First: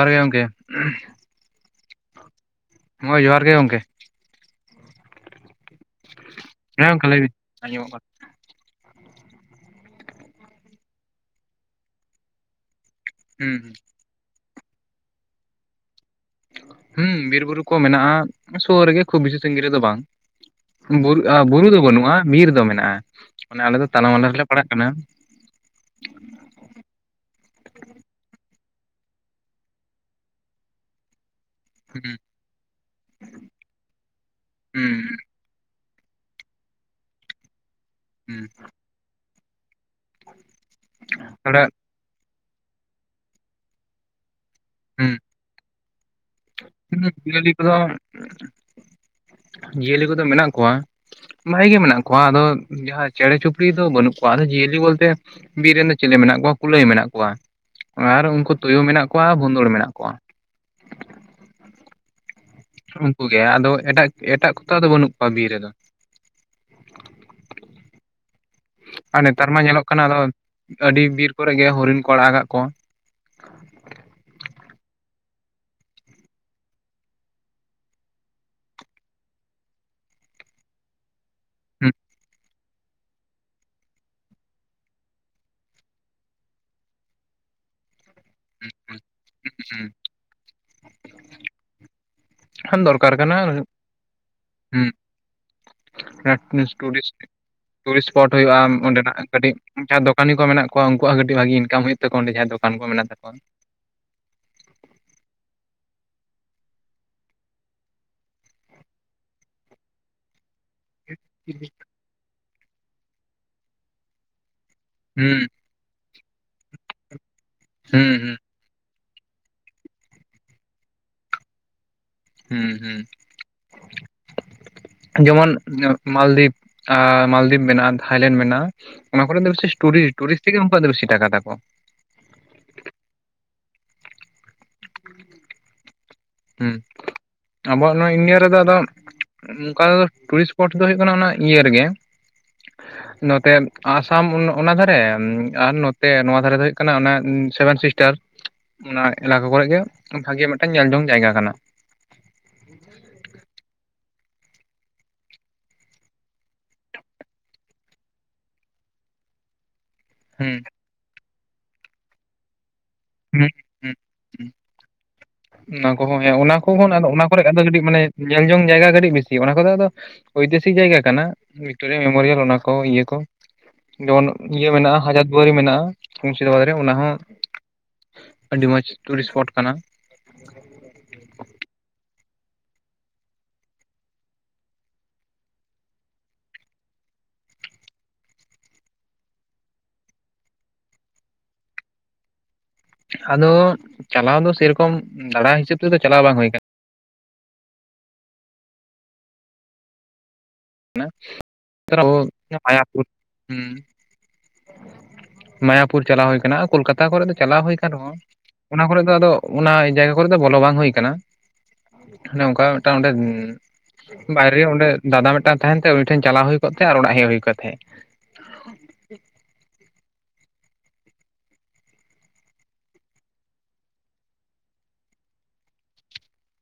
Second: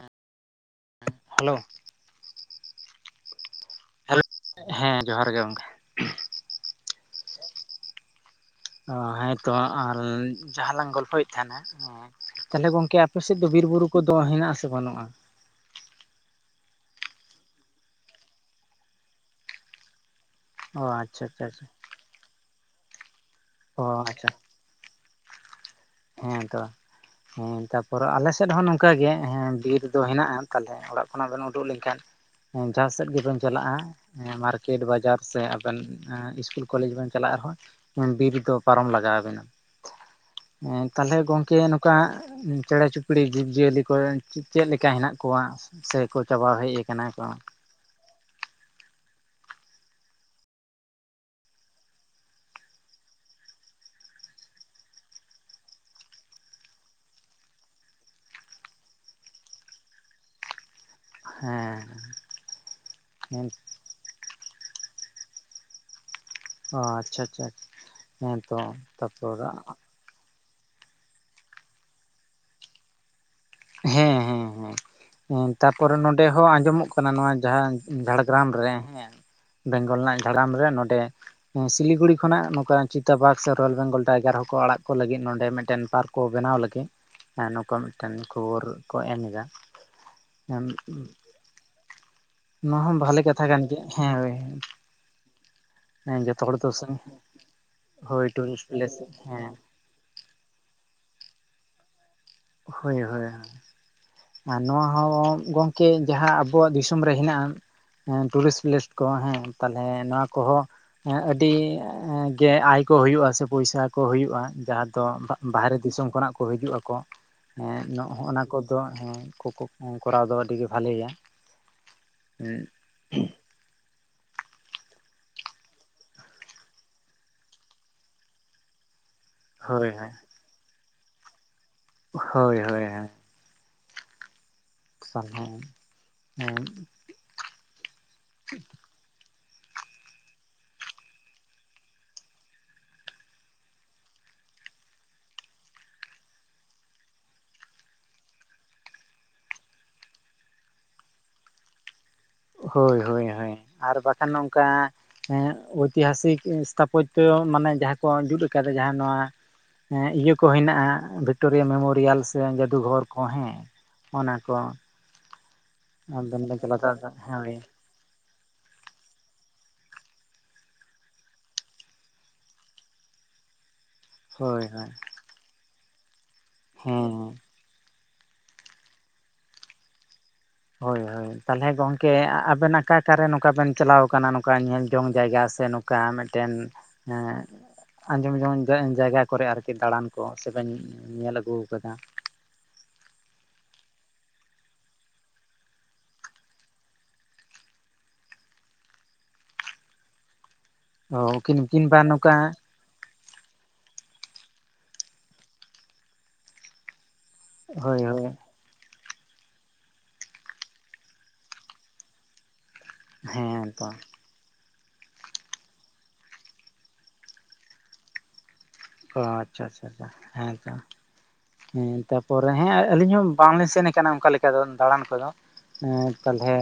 ᱡᱚᱦᱟᱨ ᱜᱮ ᱜᱚᱢᱠᱮ ᱦᱮᱞᱳ ᱦᱳᱭ ᱡᱚᱦᱟᱨ ᱜᱮ ᱜᱚᱢᱠᱮ ᱦᱮᱞᱳ ᱦᱮᱸ ᱡᱚᱦᱟᱨ ᱜᱮ ᱜᱚᱝᱠᱮ ᱦᱮᱸ ᱜᱚᱝᱠᱮ ᱞᱟᱹᱭ ᱵᱤᱱ ᱟᱸᱡᱚᱢᱚᱜ ᱠᱟᱱᱟ᱾ ᱚ ᱦᱮᱸᱛᱚ ᱟᱨ ᱡᱟᱦᱟᱸ ᱞᱟᱝ ᱜᱚᱞᱯᱷᱚᱭᱮᱫ ᱛᱟᱦᱮᱱᱟ ᱦᱮ ᱛᱟᱦᱚᱞᱮ ᱜᱚᱝᱠᱮ ᱟᱯᱮ ᱥᱮᱫ ᱫᱚ ᱵᱤᱨ ᱦᱩᱸ ᱵᱩᱨᱩ ᱠᱚ ᱫᱚ ᱦᱮᱱᱟᱜᱼᱟ ᱥᱮ ᱵᱟᱹᱱᱩᱜᱼᱟ᱾ ᱦᱩ ᱵᱤᱨ ᱵᱩᱨᱩ ᱠᱚ ᱢᱮᱱᱟᱜᱼᱟ ᱥᱚᱨ ᱨᱮ ᱜᱮ ᱠᱷᱩᱵ ᱵᱤᱥᱤ ᱥᱟᱜᱤᱧ ᱨᱮᱫᱚ ᱵᱟᱝ᱾ ᱚ ᱟᱪᱪᱷᱟ ᱟᱪᱪᱷᱟ ᱟᱪᱪᱷᱟ ᱵᱩᱨᱩ ᱫᱚ ᱵᱟᱹᱱᱩᱜᱼᱟ ᱵᱤᱨ ᱫᱚ ᱢᱮᱱᱟᱜᱼᱟ ᱢᱟᱱᱮ ᱟᱞᱮ ᱚ ᱫᱚ ᱛᱟᱞᱟ ᱟᱪᱪᱷᱟ ᱢᱟᱞᱟ ᱨᱮᱞᱮ ᱯᱟᱲᱟᱜ ᱠᱟᱱᱟ᱾ ᱦᱮᱸ ᱛᱚ ᱦᱮᱸ ᱛᱟᱯᱚ ᱨᱮ ᱟᱞᱮ ᱥᱮᱫ ᱦᱚᱸ ᱱᱚᱝᱠᱟ ᱜᱮ ᱵᱤᱨ ᱫᱚ ᱦᱮᱱᱟᱜᱼᱟ ᱛᱟᱞᱦᱮ ᱚᱲᱟᱜ ᱠᱷᱚᱱᱟᱜ ᱩᱰᱩᱜ ᱞᱮᱼᱼ ᱠᱟᱱ ᱦᱩᱸ ᱡᱟᱦᱟ ᱥᱮᱫ ᱜᱮ ᱵᱮᱱ ᱪᱟᱞᱟᱜᱼᱟ ᱢᱟᱨᱠᱮᱴ ᱦᱩᱸ ᱵᱟᱡᱟᱨ ᱥᱮ ᱟᱵᱮᱱ ᱤᱥᱠᱩᱞ ᱠᱚᱞᱮᱡ ᱵᱮᱱ ᱪᱟᱞᱟᱜ ᱨᱟ ᱦᱚᱸ ᱵᱤᱨ ᱦᱩᱸ ᱫᱚ ᱯᱟᱨᱚᱢ ᱞᱟᱜᱟᱣ ᱟᱵᱮᱱᱟ ᱦᱮᱸ ᱛᱟᱦᱮᱞᱮ ᱜᱚᱝᱠᱮ ᱛᱷᱚᱲᱟ ᱱᱚᱝᱠᱟ ᱦᱟᱜ ᱪᱮᱬᱮ ᱪᱩᱯᱲᱤ ᱡᱤᱵᱽ ᱡᱤᱭᱟᱹᱞᱤ ᱠᱚ ᱪᱮᱜ ᱞᱮᱠᱟ ᱦᱩᱸ ᱦᱮᱱᱟᱜ ᱠᱚᱣᱟ ᱥᱮ ᱠᱚ ᱪᱟᱵᱟ ᱦᱮᱡ ᱠᱟᱱᱟ ᱠᱚ ᱟᱫᱚ ᱡᱤᱭᱟᱹᱞᱤ ᱠᱚ ᱫᱚ ᱢᱮᱱᱟᱜ ᱠᱚᱣᱟ ᱵᱷᱟᱜᱤ ᱜᱮ ᱢᱮᱱᱟᱜ ᱠᱚᱣᱟ ᱟᱫᱚ ᱡᱟᱦᱟ ᱪᱮᱬᱮ ᱪᱩᱯᱲᱤ ᱫᱚ ᱵᱟᱹᱱᱩᱜ ᱠᱚᱣᱟ ᱟᱫᱚ ᱡᱤᱭᱟᱹᱞᱤ ᱵᱚᱞ ᱛᱮ ᱵᱤᱨ ᱨᱮᱱ ᱫᱚ ᱪᱮᱞᱮ ᱢᱮᱱᱟᱜ ᱠᱚᱣᱟ ᱠᱩᱞᱟᱹᱭ ᱢᱮᱱᱟᱜ ᱠᱚᱣᱟ ᱟᱨ ᱩᱱᱠᱩ ᱛᱩᱭᱩ ᱢᱮᱱᱟᱜ ᱠᱚᱣᱟ ᱵᱚᱱᱫᱚᱲ ᱢᱮᱱᱟᱜ ᱠᱚ ᱣᱟ ᱦᱮᱸ ᱩᱱᱠᱩ ᱜᱮ ᱟᱫᱚ ᱮᱴᱟᱜ ᱮᱴᱟᱜ ᱠᱚ ᱛᱚ ᱟᱫᱚ ᱵᱟᱹᱱᱩᱜ ᱠᱚᱣᱟ ᱵᱤᱨ ᱨᱮᱫᱚ ᱚ ᱟᱪᱷᱟ ᱟᱪᱷᱟ ᱦᱮᱸ ᱛᱚ ᱟᱨ ᱛᱟᱯᱚᱨ ᱱᱮᱛᱟᱨ ᱢᱟ ᱧᱮᱞᱚᱜ ᱠᱟᱱᱟ ᱟᱫᱚ ᱟᱹᱰᱤ ᱵᱤᱨ ᱠᱚᱨᱮ ᱜᱮ ᱦᱚᱨᱤᱱ ᱠᱚ ᱟᱲᱟᱜ ᱠᱟᱜ ᱠᱚ ᱣᱟ ᱦᱮᱸ ᱦᱮᱸ ᱦᱮᱸ ᱛᱟᱯᱚ ᱨᱮ ᱱᱚᱰᱮ ᱦᱚᱸ ᱟᱡᱚᱢᱚᱜ ᱠᱟᱱᱟ ᱱᱚᱣᱟ ᱡᱟᱦᱟ ᱡᱷᱟᱲᱜᱨᱟᱢ ᱨᱮ ᱦᱮᱸ ᱵᱮᱝᱜᱚᱞ ᱨᱮᱱᱟᱜ ᱡᱷᱟᱲᱟᱢ ᱨᱮ ᱱᱚᱰᱮ ᱮᱸ ᱦᱩᱸ ᱥᱤᱞᱤᱜᱩᱲᱤ ᱠᱷᱚᱱᱟᱜ ᱱᱚᱝᱠᱟ ᱪᱤᱛᱟᱵᱟᱨᱽ ᱥᱮ ᱨᱚᱭᱮᱞ ᱵᱮᱝᱜᱚᱞ ᱴᱟᱭᱜᱟᱨ ᱦᱚ ᱠᱚ ᱟᱲᱟᱜ ᱠᱚ ᱞᱟᱹᱜᱤᱫ ᱱᱚᱰᱮ ᱢᱤᱫᱴᱮᱱ ᱯᱟᱨᱠ ᱠᱚ ᱵᱮᱱᱟᱣ ᱞᱟᱹᱜᱤᱫ ᱱᱚᱠᱟ ᱢᱤᱫ ᱴᱮᱱ ᱠᱷᱚᱵᱚᱨ ᱠᱚ ᱮᱢ ᱮᱫᱟ ᱦᱩᱸ [inaudible] ᱱᱚᱣᱟ ᱦᱩᱸ ᱦᱚᱸ ᱫᱚᱨᱠᱟᱨ ᱵᱷᱟᱞᱮ ᱠᱟᱱᱟ ᱠᱟᱛᱷᱟ ᱠᱟᱱ ᱜᱮᱭᱟ [unintelligible] ᱦᱮᱸ ᱡᱚᱛᱚ ᱦᱚᱲ ᱫᱚ ᱩᱨᱤᱥᱴ ᱴᱩᱨᱤᱥᱴ ᱦᱳᱭ ᱥᱯᱚᱴ ᱦᱩᱭᱩᱜᱼᱟ ᱴᱩᱨᱤᱥᱴ ᱯᱞᱮᱥ ᱚᱰᱮᱱᱟᱜ ᱦᱮᱸ ᱠᱟᱹᱴᱤᱡ ᱡᱟᱦᱟ ᱫᱚᱠᱟᱱᱤ ᱠᱚ ᱢᱮᱱᱟᱜ ᱠᱚᱣᱟ ᱩᱱᱠᱩᱣᱟᱜ ᱦᱚ ᱠᱟᱴᱤᱡ ᱵᱷᱟᱜᱤ ᱤᱱᱠᱟᱢ ᱦᱩᱭᱩᱜ ᱛᱟᱠᱚᱣᱟ ᱚᱰᱮ ᱡᱟᱦᱟ ᱦᱚᱭ ᱦᱚᱭ ᱟ ᱱᱚᱣᱟ ᱦᱚᱸ ᱜᱚᱢᱠᱮ ᱡᱟᱦᱟ ᱟᱵᱚᱣᱟᱜ ᱫᱤᱥᱚᱢ ᱨᱮ ᱦᱮᱱᱟᱜᱼᱟ ᱦᱮᱸ ᱴᱩᱨᱤᱥ ᱯᱞᱮᱥ ᱠᱚ ᱦᱮᱸ ᱛᱟᱦᱞᱮ ᱱᱚᱣᱟ ᱠᱚ ᱦᱚᱸ ᱟᱹᱰᱤ ᱜᱮ ᱟᱭ ᱠᱚ ᱦᱩᱭᱩᱜᱼᱟ ᱥᱮ ᱯᱚᱭᱥᱟ ᱠᱚ ᱦᱩᱭᱩᱜᱼᱟ ᱡᱟᱦᱟ ᱛᱚ ᱦᱩᱸ ᱵᱟᱦᱮᱨᱮ ᱫᱤᱥᱚᱢ ᱠᱷᱚᱱᱟᱜ ᱠᱚ ᱦᱤᱡᱩᱜ ᱟᱠᱚ ᱦᱮ ᱦᱩᱸ ᱱᱚᱜ ᱦᱩᱸ ᱱᱟ ᱠᱚᱫᱚ ᱦᱮ ᱠᱚ ᱠᱚ ᱠᱚᱨᱟᱣ ᱫᱚᱦᱚ ᱞᱤᱜᱤ ᱵᱷᱟᱞᱮ ᱭᱟ ᱦᱩ ᱦᱩ [inaudible] ᱡᱮᱢᱚᱱ ᱢᱟᱞᱫᱤᱯ ᱢᱟᱞᱫᱤᱯ ᱢᱮᱱᱟᱜᱼᱟ ᱛᱷᱟᱭᱞᱮᱱ ᱢᱮᱱᱟᱜᱼᱟ ᱚᱱᱟ ᱠᱚᱨᱮ ᱫᱚ ᱵᱮᱥᱤ ᱦᱳᱭ ᱴᱩᱨᱤᱥ ᱴᱩᱨᱤᱥ ᱛᱮᱜᱮ ᱩᱝᱠᱩᱣᱟᱜ ᱫᱚ ᱵᱤᱥᱤ ᱴᱟᱠᱟ ᱛᱟᱠᱚ ᱦᱚᱭ ᱦᱚᱭ ᱦᱚᱭ ᱥᱞᱦᱮᱜ ᱮ ᱦᱩ ᱟᱵᱚᱣᱟᱜ ᱱᱚᱣᱟ ᱤᱱᱰᱤᱭᱟ ᱨᱮ ᱫᱚ ᱟᱫᱚ ᱚᱝᱠᱟ ᱫᱚ ᱴᱩᱨᱤᱥ ᱥᱯᱚᱴ ᱫᱚ ᱦᱚᱭᱜ ᱠᱟᱱᱟ ᱚᱱᱟ ᱤᱭᱟᱹ ᱨᱮ ᱜᱮ [inaudible] ᱱᱚᱛᱮ ᱟᱥᱟᱢ ᱚᱱᱟ ᱫᱷᱟ ᱨᱮ ᱟᱨ ᱱᱚᱛᱮ ᱱᱚᱣᱟ ᱫᱷᱟ ᱨᱮ ᱫᱚ ᱦᱩᱭᱩᱜ ᱠᱟᱱᱟ ᱚᱱᱟ ᱥᱮᱵᱮᱱ ᱥᱤᱥᱴᱟᱨ [inaudible] ᱚᱱᱟ ᱮᱞᱟ ᱠᱟ ᱠᱚᱨᱮ ᱜᱮ ᱵᱷᱟᱜᱮ ᱢᱤᱫ ᱴᱟᱝ ᱧᱮᱞᱡᱚᱝ ᱡᱟᱭᱜᱟ ᱠᱟᱱᱟ ᱦᱚᱭ ᱦᱚᱭ ᱦᱚᱭ ᱟᱨ ᱵᱟᱠᱷᱟᱱ ᱱᱚᱝᱠᱟ ᱦᱮ ᱚᱭᱛᱤ ᱦᱟᱥᱤᱠ ᱤᱥᱛᱷᱟᱯᱚᱪ ᱫᱚ ᱢᱟᱱᱮ ᱡᱟᱦᱟ ᱠᱚ ᱡᱩᱛ ᱟᱠᱟᱫᱟ ᱡᱟᱦᱟ ᱱᱚᱣᱟ ᱦᱮᱸ ᱤᱭᱟᱹ ᱠᱚ ᱦᱩᱸ ᱦᱮᱱᱟᱜ-ᱟ ᱵᱷᱤᱠᱴᱳᱨᱤᱭᱟ ᱢᱮᱢᱳᱨᱤᱭᱟᱞ ᱥᱮ ᱡᱟᱫᱩᱜᱷᱚᱨ᱾ ᱠᱚ ᱦᱩᱸ ᱦᱮᱸ ᱦᱩᱸ ᱚᱱᱟ ᱦᱩᱸ, ᱠᱚ ᱚᱱᱟ ᱠᱚᱦᱚᱸ ᱦᱮᱸ ᱟᱵᱮᱱ ᱚᱱᱟ ᱵᱮᱱ ᱪᱟᱞᱟᱣ ᱠᱚᱦᱚᱸ ᱫᱟᱲᱮᱭᱟᱜᱼᱟ ᱚᱱᱟ ᱠᱚᱨᱮ ᱦᱳᱭ ᱟᱫᱚ ᱠᱟᱴᱤ ᱢᱟᱱᱮ ᱧᱮᱞ ᱡᱚᱝ ᱡᱟᱭᱜᱟ ᱠᱟᱹᱴᱤᱡ ᱵᱤᱥᱤ ᱚᱱᱟ ᱠᱚᱫᱚ ᱟᱫᱚ ᱳᱭᱛᱤᱦᱟᱥᱤᱠ ᱡᱟᱭᱜᱟ ᱠᱟᱱᱟ, ᱵᱷᱤᱠᱴᱳᱨᱤᱭᱟ ᱢᱮᱢᱳᱨᱤᱭᱟᱞ ᱚᱱᱟ ᱠᱚ ᱤᱭᱟᱹ ᱠᱚ᱾ ᱡᱮᱢᱚᱱ ᱦᱳᱭ ᱤᱭᱟᱹ ᱦᱳᱭ ᱢᱮᱱᱟᱜ-ᱟ ᱦᱟᱡᱟᱨ ᱫᱩᱣᱟᱨᱤ ᱢᱮᱱᱟᱜ-ᱟ ᱢᱩᱨᱥᱤᱫᱟᱵᱟᱫᱽ ᱨᱮ ᱚᱱᱟ ᱦᱮᱸ ᱦᱚᱸ᱾ ᱟᱹᱰᱤ ᱢᱚᱸᱡᱽ ᱴᱩᱨᱤᱥ ᱥᱯᱚᱴ ᱠᱟᱱᱟ᱾ ᱦᱳᱭ ᱦᱳᱭ ᱛᱟᱦᱞᱮ ᱜᱚᱢᱴᱝᱠᱮ ᱟᱵᱮᱱ ᱟᱠᱟ ᱟᱠᱟᱨᱮ ᱱᱚᱝᱠᱟ ᱵᱮᱱ ᱪᱟᱞᱟᱣ ᱠᱟᱱᱟ ᱱᱚᱝᱠᱟ ᱧᱮᱞ ᱡᱚᱝ ᱡᱟᱭᱜᱟ ᱥᱮᱠᱟ ᱥᱮ ᱱᱚ ᱠᱟ ᱢᱮᱫᱴᱮᱱ ᱮᱸᱻ ᱟᱸᱡᱚᱢ ᱡᱚᱝ ᱡᱟᱭ ᱡᱟᱭᱜᱟ ᱠᱚᱨᱮ ᱟᱨᱠᱤ ᱫᱟᱬᱟᱱ ᱠᱚ ᱥᱮᱵᱮᱱ ᱧᱮᱞ ᱟᱹᱜᱩᱣ ᱟᱠᱟᱫᱟ? ᱟᱫᱚ ᱪᱟᱞᱟᱣ ᱫᱚ ᱥᱮᱨᱚᱠᱚᱢ ᱫᱟᱬᱟ ᱦᱤᱥᱟᱹᱵᱽ ᱛᱮᱫᱚ ᱪᱟᱞᱟᱣ ᱵᱟᱝ ᱦᱩᱭ ᱠᱟᱱᱟ᱾ ᱠᱟᱱᱟ, ᱚ ᱠᱤᱱ ᱠᱤᱱᱵᱟ ᱛᱚ ᱱᱚᱝᱠᱟ ᱢᱟᱭᱟᱯᱩᱨ ᱦᱩᱸ, ᱢᱟᱭᱟᱯᱩᱨ ᱪᱟᱞᱟᱣ ᱦᱩᱭᱠᱟᱱᱟ ᱠᱳᱞᱠᱟᱛᱟ ᱠᱚᱨᱮ ᱫᱚ ᱪᱟᱞᱟᱣ ᱦᱩᱭ ᱠᱟᱱ ᱦᱳᱭ ᱨᱮᱦᱚᱸ ᱦᱳᱭ ᱚᱱᱟ ᱠᱚᱨᱮ ᱫᱚ ᱟᱫᱚ ᱚᱱᱟ ᱡᱟᱭᱜᱟ ᱠᱚᱨᱮ ᱫᱚ ᱵᱚᱞᱚ ᱵᱟᱝ ᱦᱩᱭ ᱟᱠᱟᱱᱟ, ᱱᱚᱝᱠᱟ ᱢᱤᱴᱟᱹᱝ ᱚᱸᱰᱮ ᱦᱮᱸ ᱛᱚ ᱵᱟᱭᱨᱮ ᱚᱸᱰᱮ ᱫᱟᱫᱟ ᱢᱤᱫᱴᱟᱝ ᱛᱟᱸᱦᱮᱱ ᱛᱮ ᱩᱱᱤ ᱴᱷᱮᱱ ᱪᱟᱞᱟᱣ ᱦᱩᱭ ᱠᱚᱜ ᱛᱮ ᱟᱨ ᱚᱲᱟᱜ ᱦᱮᱡ ᱦᱩᱭ ᱠᱚ ᱛᱟᱦᱮᱸᱜ᱾ ᱚ, ᱟᱪᱪᱷᱟ ᱟᱪᱪᱷᱟ ᱟᱪᱪᱷᱟ, ᱦᱮᱸ ᱛᱚ᱾ ᱦᱮᱸ ᱛᱟᱯᱚᱨᱮ ᱦᱮᱸ ᱟᱹᱞᱤᱧ ᱦᱚᱸ ᱵᱟᱝ ᱞᱤᱧ ᱥᱮᱱ ᱠᱟᱱᱟ ᱚᱜᱠᱟ ᱞᱮᱠᱟ ᱫᱚ ᱫᱟᱬᱟᱱ ᱠᱚᱫᱚ᱾ ᱦᱮᱸ ᱛᱟᱞᱦᱮ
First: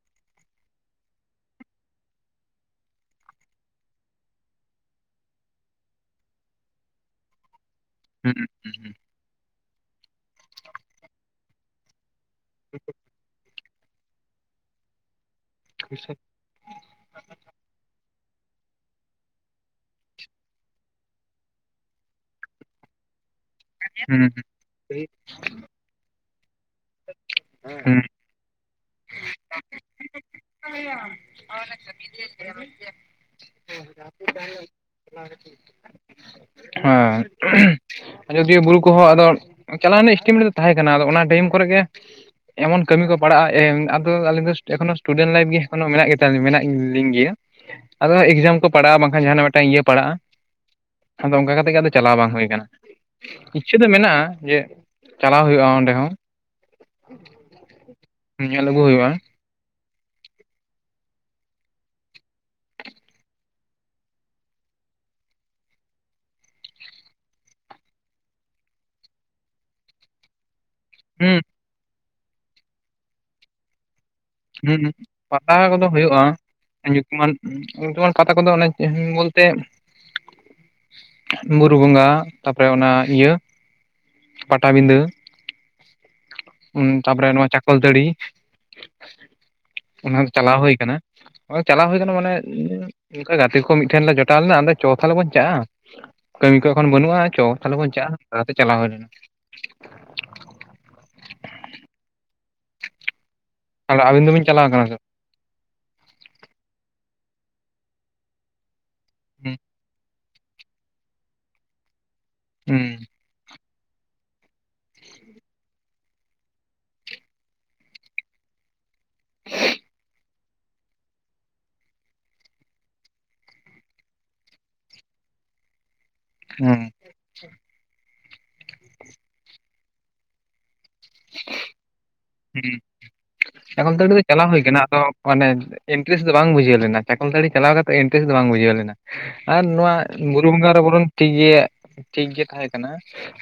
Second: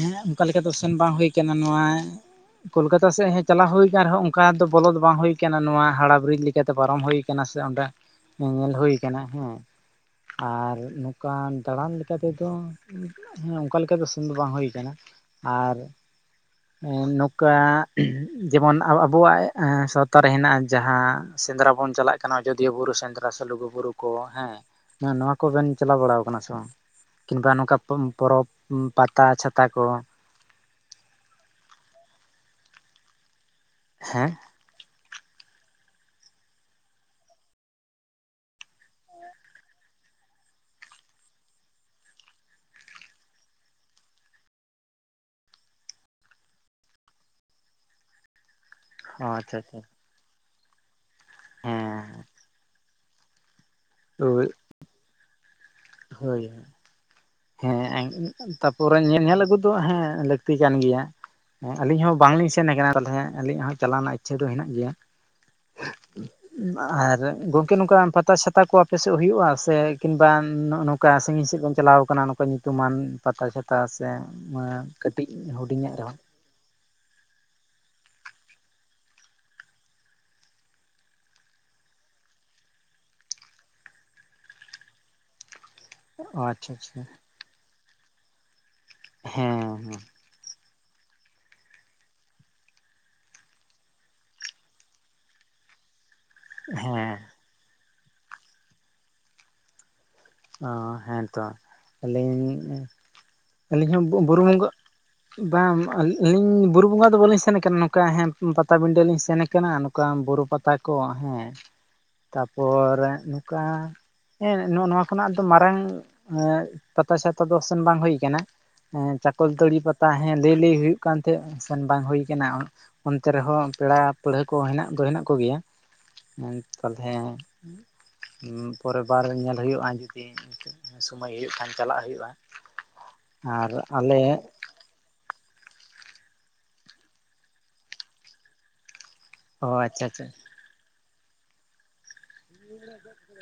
ᱦᱮᱸ ᱚᱱᱠᱟ ᱞᱮᱠᱟ ᱫᱚ ᱥᱮᱱ ᱵᱟᱝ ᱦᱩᱭ ᱠᱟᱱᱟ ᱱᱚᱣᱟ ᱠᱳᱞᱠᱟᱛᱟ ᱥᱮᱫ ᱦᱮᱡ ᱪᱟᱞᱟᱣ ᱦᱩᱭ ᱟᱠᱟᱱ ᱨᱮᱦᱚᱸ ᱚᱱᱠᱟ ᱫᱚ ᱵᱚᱞᱚ ᱫᱚ ᱵᱟᱝ ᱦᱩᱭ ᱟᱠᱟᱱᱟ ᱱᱚᱣᱟ ᱦᱟᱳᱲᱟ ᱵᱨᱤᱡᱽ ᱞᱮᱠᱟᱛᱮ ᱯᱟᱨᱚᱢ ᱦᱩᱭ ᱟᱠᱟᱱᱟ ᱥᱮ ᱚᱸᱰᱮ ᱦᱩᱸ ᱧᱮᱧᱮᱞ ᱦᱩᱭ ᱠᱟᱱᱟ ᱦᱮᱸ, ᱟᱨ ᱱᱚᱝᱠᱟᱱ ᱫᱟᱬᱟᱱ ᱞᱮᱠ ᱞᱮᱠᱟ ᱛᱮᱫᱚ, ᱦᱮᱸ ᱚᱱᱠᱟ ᱞᱮᱠᱟ ᱫᱚ ᱥᱮᱱ ᱫᱚ ᱵᱟᱝ ᱦᱩᱭ ᱠᱟᱱᱟ, ᱟᱨ ᱮᱸ ᱱᱚᱠᱟᱻ ᱡᱮᱢᱚᱱ ᱟ-ᱟᱵᱚᱣᱟᱜ ᱮᱸ ᱥᱟᱶᱛᱟ ᱨᱮ ᱦᱮᱱᱟᱜ-ᱟ ᱡᱟᱦᱟᱸ ᱥᱮᱸᱫᱽᱨᱟ ᱵᱚᱱ ᱪᱟᱞᱟᱜ ᱠᱟᱱᱟ ᱟᱡᱚᱫᱤᱭᱟᱹ ᱵᱩᱨᱩ ᱥᱮᱸᱫᱽᱨᱟ ᱥᱮ ᱞᱩᱜᱩ ᱵᱩᱨᱩ ᱠᱚ ᱦᱮᱸ, ᱦᱮᱸ ᱱᱚᱣᱟ ᱠᱚᱵᱮᱱ ᱪᱟᱞᱟᱣ ᱵᱟᱲᱟᱣ ᱠᱟᱱᱟ ᱥᱮ ᱵᱟᱝ? ᱠᱤᱝᱵᱟ ᱱᱚᱝᱠᱟ ᱦᱩᱸ ᱯᱚᱨᱚᱵᱽ ᱯᱟᱛᱟ ᱪᱷᱟᱛᱟ ᱠᱚ? ᱦᱮᱸ [unintelligible] ᱦᱮᱸ᱾ ᱟᱡᱚᱫᱤᱭᱟᱹ ᱵᱩᱨᱩ ᱠᱚᱦᱚᱸ ᱟᱫᱚ ᱪᱟᱞᱟᱣ ᱨᱮᱱᱟᱜ ᱥᱴᱤᱮᱢᱮᱴ ᱫᱚ ᱛᱟᱦᱮᱸ ᱠᱟᱱᱟ ᱟᱫᱚ ᱚᱱᱟ ᱴᱟᱭᱤᱢ ᱠᱚᱨᱮ ᱜᱮ ᱮᱢᱚᱱ ᱠᱟᱹᱢᱤ ᱠᱚ ᱯᱟᱲᱟᱜ-ᱟ ᱮ ᱟᱫᱚ ᱟᱞᱤᱧ ᱫᱚ ᱮᱠᱷᱚᱱᱳ ᱥᱴᱩᱰᱮᱱᱴ ᱞᱟᱭᱤᱯᱷ ᱜᱮ ᱮᱠᱷᱚᱱᱳ ᱢᱮᱱᱟᱜ ᱜᱮ ᱛᱟᱞᱤ, ᱢᱮᱱᱟᱜ ᱞᱤᱧ ᱜᱮᱭᱟ᱾ ᱟᱫᱚ ᱮᱠᱡᱟᱢ ᱠᱚ ᱯᱟᱲᱟᱜ-ᱟ ᱵᱟᱝᱠᱷᱟᱱ ᱚ ᱡᱟᱸᱦᱟᱱᱟᱜ ᱟᱪᱪᱷᱟ ᱢᱤᱫᱴᱟᱝ ᱟᱪᱪᱷᱟ ᱤᱭᱟᱹ ᱯᱟᱲᱟᱜ-ᱟ ᱟᱫᱚ ᱚᱝᱠᱟ ᱠᱟᱛᱮᱜ ᱜᱮ ᱟᱫᱚ ᱪᱟᱞᱟᱣ ᱦᱮᱸ ᱵᱟᱝ ᱦᱩᱭ ᱠᱟᱱᱟ᱾ ᱤᱪᱪᱷᱟᱹ ᱫᱚ ᱢᱮᱱᱟᱜ-ᱟ ᱦᱳᱭ ᱡᱮ ᱪᱟᱞᱟᱣ ᱦᱩᱭᱩᱜ-ᱟ ᱚᱸᱰᱮ ᱦᱚᱸ᱾ ᱦᱳᱭ ᱦᱮᱸ ᱧᱮᱞ ᱟᱹᱜᱩ ᱛᱟᱯᱚᱨᱮ ᱦᱩᱭᱩᱜᱼᱟ ᱧᱮ ᱧᱮᱞ ᱟᱹᱜᱩ ᱫᱚ ᱦᱮᱸ ᱞᱟᱹᱠᱛᱤ ᱠᱟᱱ ᱜᱮᱭᱟ᱾ ᱦᱮᱸ ᱟᱹᱞᱤᱧ ᱦᱚᱸ ᱵᱟᱝᱞᱤᱧ ᱥᱮᱱ ᱠᱟᱱᱟ ᱛᱟᱞᱦᱮ ᱟᱹᱞᱤᱧᱟᱜ ᱦᱚᱸ ᱪᱟᱞᱟᱣ ᱨᱮᱱᱟᱜ ᱤᱪᱪᱷᱟᱹ ᱫᱚ ᱦᱮᱱᱟᱜ ᱜᱮᱭᱟ᱾ ᱟᱨ ᱜᱚᱝᱠᱮ ᱱᱚᱝᱠᱟ ᱯᱟᱛᱟ ᱪᱷᱟᱛᱟ ᱠᱚ ᱟᱯᱮ ᱥᱮᱫ ᱦᱩᱭᱩᱜ-ᱟ ᱥᱮ? ᱠᱤᱢᱵᱟ ᱱᱚᱜ-ᱚ ᱱᱚᱝᱠᱟ ᱦᱩᱸ ᱥᱟᱺᱜᱤᱧ ᱥᱮᱫ ᱵᱮᱱ ᱪᱟᱞᱟᱣ ᱠᱟᱱᱟ ᱱᱚᱝᱠᱟ ᱧᱩᱛᱩᱢᱟᱱ ᱯᱟᱛᱟ ᱪᱷᱟᱛᱟ ᱥᱮ ᱦᱩᱸ ᱠᱟᱹᱴᱤᱡ ᱯᱟᱛᱟ ᱦᱩᱰᱤᱧ ᱠᱚᱫᱚ ᱧᱚᱜ ᱨᱮᱦᱚᱸ᱾ ᱦᱩᱭᱩᱜᱼᱟ ᱧᱩᱛᱩᱢᱟᱱ, ᱡᱮᱢᱚᱱ ᱯᱟᱛᱟ ᱠᱚᱫᱚ ᱚᱱᱮ ᱵᱚᱞᱛᱮ ᱵᱩᱨᱩ ᱵᱚᱸᱜᱟ ᱛᱟᱯᱚᱨᱮ ᱚᱱᱟ ᱤᱭᱟᱹ ᱯᱟᱴᱟᱵᱤᱸᱫᱟᱹ᱾ ᱚ ᱟᱪᱪᱷᱟ ᱩᱸ ᱟᱪᱪᱷᱟ ᱛᱟᱨᱯᱚᱨᱮ ᱱᱚᱣᱟ ᱪᱟᱠᱚᱞᱛᱟᱹᱲᱤ᱾ ᱦᱮᱸ ᱦᱮᱸ᱾ ᱚᱱᱟ ᱪᱟᱞᱟᱣ ᱦᱩᱭ ᱠᱟᱱᱟ, ᱪᱟᱞᱟᱣ ᱦᱩᱭ ᱟᱠᱟᱱᱟ ᱢᱟᱱᱮ ᱚᱱᱠᱟ ᱜᱟᱛᱮ ᱠᱚ ᱢᱤᱫᱴᱷᱮᱱ ᱞᱮ ᱡᱚᱴᱟᱣ ᱞᱮᱱᱟ ᱟᱫᱚ ᱪᱚ ᱛᱟᱦᱞᱮ ᱵᱚᱱ ᱪᱟᱜ-ᱟ᱾ ᱠᱟᱹᱢᱤ ᱠᱚ ᱮᱠᱷᱚᱱ ᱦᱮᱸ ᱵᱟᱹᱱᱩᱜᱼᱟ ᱪᱚ ᱛᱟᱦᱚᱞᱮ ᱵᱚᱱ ᱪᱟᱜᱼᱟ ᱚᱱᱠᱟ ᱛᱮ ᱪᱟᱞᱟᱣ ᱦᱩᱭ ᱞᱮᱱᱟ᱾ ᱚ ᱦᱮᱸᱛᱚ ᱟᱹᱞᱤᱧ ᱟᱹᱞᱤᱧ ᱛᱟᱦᱚᱞᱮ ᱦᱚᱸ ᱟᱵᱤᱱ ᱵᱩᱨᱩ ᱫᱚᱵᱤᱱ ᱪᱟᱞᱟᱣ ᱵᱚᱸᱜᱟ᱾ ᱠᱟᱱᱟ ᱥᱮ ᱵᱟᱝ ᱟᱹᱞᱤᱧ ᱵᱩᱨᱩ ᱵᱚᱸᱜᱟ ᱫᱚ ᱵᱟᱹᱞᱤᱧ ᱥᱮᱱ ᱟᱠᱟᱱᱟ ᱱᱚᱝᱠᱟ ᱦᱮᱸ᱾ ᱯᱟᱴᱟᱵᱤᱸᱰᱟᱹ ᱞᱤᱧ ᱥᱮᱱ ᱦᱩᱸ ᱠᱟᱱᱟ ᱱᱚᱝᱠᱟ ᱵᱩᱨᱩ ᱯᱟᱛᱟ ᱠᱚ ᱦᱮᱸ᱾ ᱛᱟᱯᱚᱨ ᱦᱩᱸ ᱱᱚᱝᱠᱟ ᱦᱮᱸ ᱱᱚᱜᱼᱚ ᱱᱚᱣᱟ᱾ ᱠᱷᱚᱱᱟᱜ ᱟᱫᱚ ᱢᱟᱨᱟᱝ ᱯᱟᱛᱟ ᱪᱷᱟᱛᱟ ᱫᱚ ᱥᱮᱱ ᱵᱟᱝ ᱦᱩᱭ ᱟᱠᱟᱱᱟ᱾ ᱪᱟᱠᱚᱞ ᱛᱟᱹᱲᱤ ᱯᱟᱛᱟ ᱦᱮᱸ ᱞᱟᱹᱭ ᱞᱟᱹᱭ ᱦᱩᱭᱩᱜ ᱠᱟᱱ ᱛᱟᱦᱮᱸᱫ ᱥᱮᱱ ᱵᱟᱝ ᱦᱩᱭᱠᱟᱱᱟ᱾ ᱚᱱᱛᱮ ᱨᱮᱦᱚᱸ ᱯᱮᱲᱟ ᱯᱟᱹᱲᱦᱟᱹ ᱠᱚ ᱦᱮᱱᱟᱜ ᱫᱚ ᱦᱮᱱᱟᱜ ᱠᱚ ᱜᱮᱭᱟ᱾ ᱦᱩᱸ ᱛᱟᱞᱦᱮ ᱯᱚᱨᱮᱨ ᱵᱟᱨ ᱧᱮᱞ ᱦᱩᱭᱩᱜᱼᱟ ᱡᱩᱫᱤ ᱤᱠᱟᱹ᱾ ᱥᱳᱢᱳᱭ ᱦᱩᱭᱩᱜ ᱠᱷᱟᱱ ᱪᱟᱞᱟᱜ ᱦᱩᱭᱩᱜᱼᱟ᱾ ᱦᱮᱸ ᱟᱨ ᱪᱟᱠᱚᱞᱼᱛᱟᱹᱲᱤ ᱟᱞᱮ ᱫᱚ ᱪᱟᱞᱟᱣ ᱦᱩᱭ ᱠᱟᱱᱟ, ᱟᱫᱚ᱾ ᱢᱟᱱᱮ ᱤᱱᱴᱟᱨᱮᱥᱴ ᱫᱚ ᱵᱟᱝ ᱵᱩᱡᱷᱟᱹᱣ ᱞᱮᱱᱟ ᱪᱟᱠᱚᱞ ᱛᱟᱲᱤ ᱪᱟᱞᱟᱣ ᱠᱟᱛᱮᱫ ᱤᱱᱴᱟᱨᱮᱥᱴ ᱫᱚ ᱵᱟᱝ ᱵᱩᱡᱷᱟᱹᱣ ᱞᱮᱱᱟ᱾ ᱟᱨ ᱚ ᱱᱚᱣᱟ ᱟᱪᱪᱷᱟ ᱟᱪᱪᱷᱟ ᱵᱩᱨᱩ ᱵᱚᱸᱜᱟ ᱨᱮ ᱵᱚᱨᱚᱱ ᱴᱷᱤᱠ ᱜᱮ ᱴᱷᱤᱠ ᱜᱮ ᱛᱟᱦᱮᱸ ᱠᱟᱱᱟ᱾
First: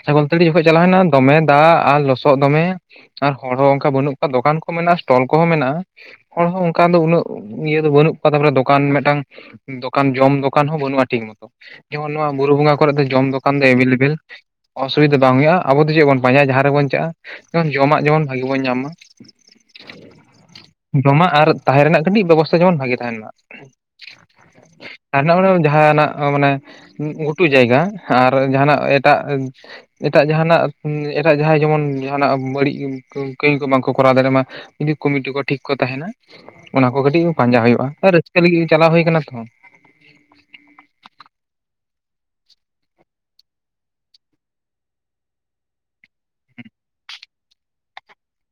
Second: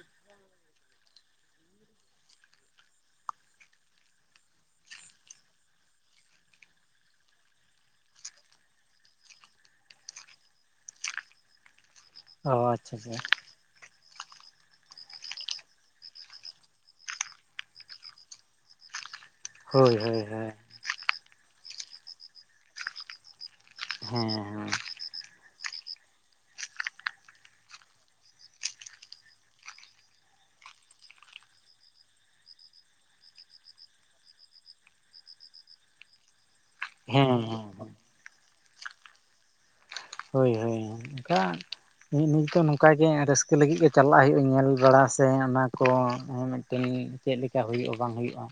ᱥᱟᱹᱲᱤ ᱡᱚᱠᱷᱚᱱ ᱪᱟᱞᱟᱣ ᱦᱩᱭ ᱞᱮᱱᱟ ᱫᱚᱢᱮ ᱫᱟᱜ ᱟᱨ ᱞᱚᱥᱚᱫ ᱫᱚᱢᱮ ᱟᱨ᱾ ᱦᱚᱲ ᱦᱚᱸ ᱚᱱᱠᱟ ᱵᱟᱹᱱᱩᱜ ᱠᱚᱣᱟ ᱫᱚᱠᱟᱱ ᱠᱚ ᱢᱮᱱᱟᱜᱼᱟ ᱥᱴᱚᱞ ᱠᱚᱦᱚᱸ ᱢᱮᱱᱟᱜᱼᱟ᱾ ᱦᱚᱲ ᱦᱚᱸ ᱚᱱᱠᱟ ᱫᱚ ᱩᱱᱟᱹᱜ ᱤᱭᱟᱹ ᱫᱚ ᱵᱟᱹᱱᱩᱜ ᱠᱚᱣᱟ ᱛᱟᱯᱚᱨᱮ ᱫᱚᱠᱟᱱ ᱢᱤᱫᱴᱟᱝ᱾ ᱫᱚᱠᱟᱱ ᱡᱚᱢ ᱫᱚᱠᱟᱱ ᱦᱚᱸ ᱵᱟᱹᱱᱩᱜᱼᱟ ᱴᱷᱤᱠ ᱢᱚᱛᱚ ᱡᱮᱢᱚᱱ ᱱᱚᱣᱟ ᱵᱩᱨᱩ ᱚ ᱵᱚᱸᱜᱟ ᱠᱚᱨᱮ ᱟᱪᱪᱷᱟ ᱫᱚ ᱟᱪᱪᱷᱟ ᱡᱚᱢ ᱫᱚᱠᱟᱱ᱾ ᱫᱚᱠᱟᱱ ᱫᱚ ᱮᱵᱮᱞ ᱮᱵᱮᱞ ᱚᱥᱩᱵᱤᱫᱟ ᱵᱟᱝ ᱦᱩᱭᱩᱜᱼᱟ ᱟᱵᱚ ᱫᱚ ᱪᱮᱫ ᱵᱚᱱ ᱯᱟᱸᱡᱟᱭᱟ ᱡᱟᱦᱟᱸ ᱨᱮᱵᱚᱱ ᱪᱟᱜ ᱡᱮᱢᱚᱱ ᱡᱚᱢᱟᱜ ᱡᱮᱢᱚᱱ᱾ ᱵᱷᱟᱜᱤ ᱵᱚᱱ ᱧᱟᱢ ᱢᱟ᱾ ᱦᱳᱭ ᱦᱳᱭ ᱦᱳᱭ᱾ ᱡᱚᱢᱟᱜ ᱟᱨ ᱛᱟᱦᱮᱸ ᱨᱮᱱᱟᱜ ᱠᱟᱹᱴᱤᱡ ᱵᱮᱵᱚᱥᱛᱷᱟ ᱡᱮᱢᱚᱱ ᱵᱷᱟᱜᱤ ᱛᱟᱦᱮᱱ ᱢᱟ᱾ ᱦᱮᱸ ᱦᱮᱸ᱾ ᱟᱨ ᱱᱚᱜᱚᱭ ᱡᱟᱦᱟᱱᱟᱜ ᱢᱟᱱᱮ ᱜᱷᱩᱴᱩ ᱡᱟᱭᱜᱟ ᱟᱨ ᱡᱟᱦᱟᱱᱟᱜ ᱮᱴᱟᱜ᱾ ᱮᱴᱟᱜ ᱡᱟᱦᱟᱱᱟᱜ ᱮᱴᱟᱜ ᱡᱟᱦᱟᱸᱭ ᱡᱮᱢᱚᱱ ᱡᱟᱦᱱᱟᱜ ᱵᱟᱹᱲᱤᱡ᱾ ᱠᱟᱹᱢᱤ ᱠᱚ ᱵᱟᱝᱠᱚ ᱠᱚᱨᱟᱣ ᱫᱟᱲᱮᱭᱟᱜ ᱢᱟ ᱡᱩᱫᱤ ᱠᱚᱢᱤᱴᱤ ᱠᱚ ᱴᱷᱤᱠ ᱠᱚ ᱛᱟᱦᱮᱱᱟ᱾ ᱚᱱᱟ ᱠᱚ ᱠᱟᱹᱴᱤᱡ ᱦᱮᱸ ᱦᱮᱸ ᱯᱟᱸᱡᱟ ᱦᱩᱭᱩᱜᱼᱟ ᱦᱮᱸ ᱨᱟᱹᱥᱠᱟᱹ ᱞᱟᱹᱜᱤᱫ ᱪᱟᱞᱟᱣ ᱦᱩᱭ ᱠᱟᱱᱟ ᱛᱚ᱾ ᱦᱳᱭ ᱦᱳᱭ ᱚᱱᱠᱟ᱾ ᱱᱤᱛ ᱫᱚ ᱱᱚᱝᱠᱟ ᱜᱮ ᱨᱟᱹᱥᱠᱟᱹ ᱞᱟᱹᱜᱤᱫ ᱜᱮ ᱪᱟᱞᱟᱜ ᱦᱩᱭᱩᱜᱼᱟ ᱧᱮᱞ ᱵᱟᱲᱟ ᱥᱮ ᱚᱱᱟ ᱠᱚ ᱢᱤᱫᱴᱮᱱ᱾ ᱪᱮᱫ ᱞᱮᱠᱟ ᱦᱩᱭᱩᱜᱼᱟ ᱵᱟᱝ ᱦᱩᱭᱩᱜᱼᱟ